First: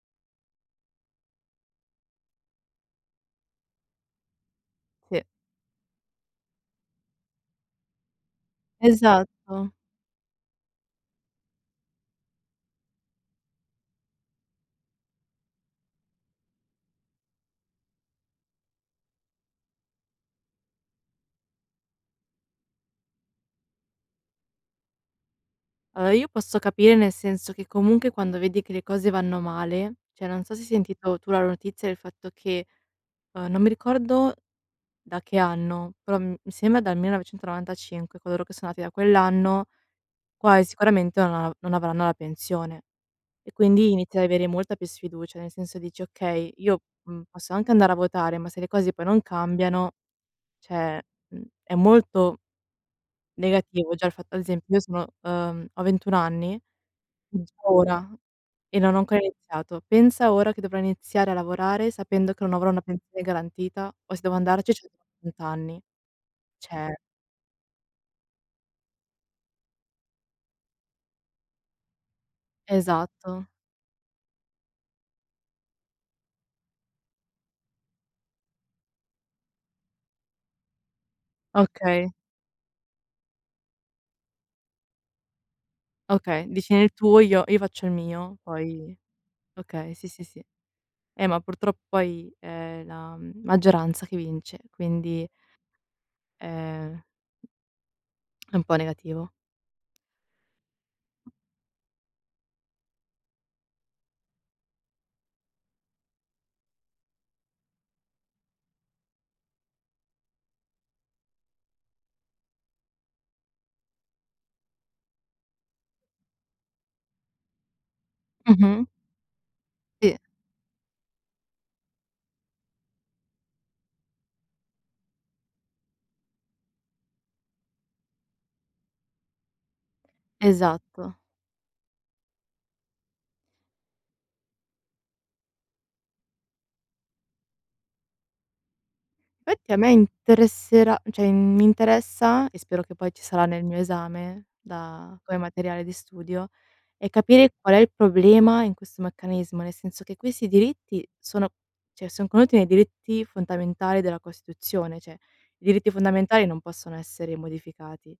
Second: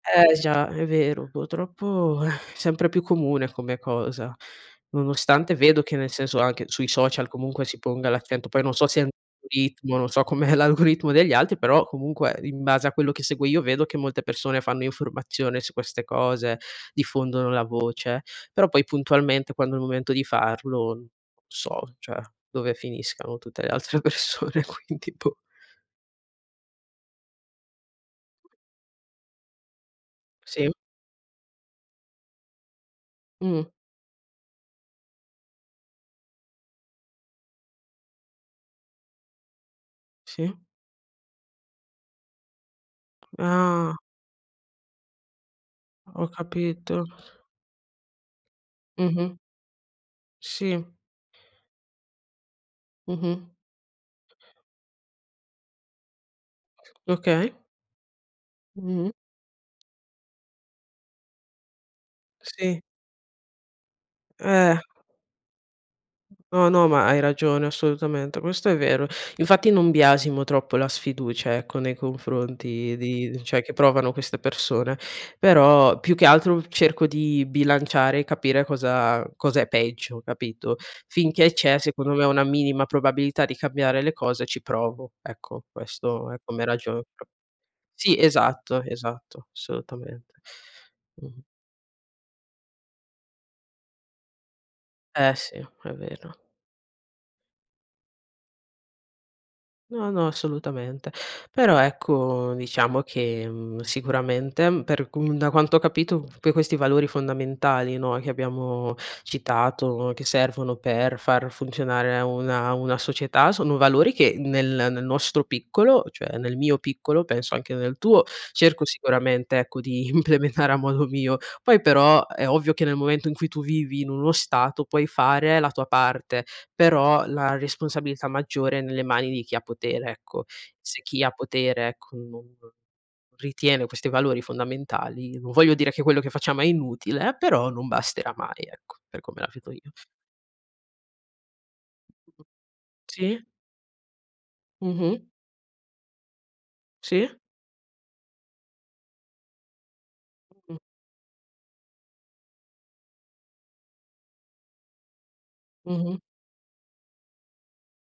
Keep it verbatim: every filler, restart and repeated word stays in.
Eh, già! È vero. Putroppo, sempre più comune come cosa. Sì. Nonostante vedo che nel senso, anche sui social comunque si ponga l'accento, poi non so se n Esatto. oritmo, non so com'è l'algoritmo degli altri, però comunque in base a quello che seguo io vedo che molte pessone fanno informazione su queste cose, diffondono la voce; però poi puntualmente quando è il momento di farlo n so, ceh, dove finiscano tutte le altre persone, quindi boh! Alloa, io posso capire nel senso che, comunche, quando vedi che le cose vanno male ceh, non so se hai Sì. sentito tu la notizia del fatto che, uhm, non mi Mh-mh. ricordo da che anno, però m mi sema dal millenovecentonovantacinque coloro che sono nati da quell'anno, Sì. quai sicuramente non av non avranno la pensione; e quindi Ah! inizi ad avere molta più sfiducia. Nel senso, dici: Ho "Okay, io, capito. mhmm, posso anche andare a votare, ma se le cose poi non Mh-mh. cambiano" Sì. ceh, mhmm, è molto Mh-mh. negativo già il fat ad esempio, io sono uhm, ho ventun anni, [unintelligible] Okay. ora e non ho Mh-mh. ancora iniziato. Pensa ora che dovrò iniziare a lavorare sapendo che non avrò Sì. una pensione garantita, o se devo andarci Eh. ci [unintelligible] anni. No, no, ceh ma hai ragione assolutamente. Questo è vero. Infatti, non biasimo troppo la sfiducia, ecco, nei confronti di Esatto. ceh, che provano queste persone. Però, più che altro, cerco di bilanciare e capire cosa cosa è peggio, capito? Finché c'è, Okay. secondo me, una minima probabilità di cambiare le cose ci provo, ecco, questo è Okay, come dici: "Nel ragiono. tuo Pro io io faccio il sì, mio, esatto, poi" esatto, okay, sì, sì, solutamente. sì. Eh, ma Mh-mh. purtrò poi è la, mhmm, maggioranza che vince, quindi Eh, sì. È vero. è è un po' negativo. No, no, assolutamente. Però, ecco, diciamo che, mhmm, sicuramente, mhmm, per cum da quanto ho capito, que questi valori fondamentali, no, che abbiamo citato, che servono per far funzionare una una società, sono valori che nel nel nostro piccolo, cioè nel mio piccolo penso anche nel tuo, cerco Mh-mh. sicuramente, ecco, di Sì. implemetare a modo mio. Poi però, è ovvio che nel momento in cui tu vivi in uno stato puoi fare la tua parte, però la responsabilità maggiore è nelle mani di chi ha potere, ecco. Se Esatto. chi ha potere, ecco, non ritiene questi valori fondamentali, non voglio dire che quello che facciamo è inutile, però non basterà mai, ecco, per come la vedo Fatti a me io. interesserà ceh, in mi interessa, e spero che poi ci Sì? sarà nel mio esame, da Mh-mh. come materiale di studio, è Sì. capire qual è il problema in questo meccanismo, nel senso che quessi Mh. diritti sono ceh, son conenuti nei diritti fontamentali della Costituzione; ceh, i diritti Mh-mh. fondamentali non possono essere modificati.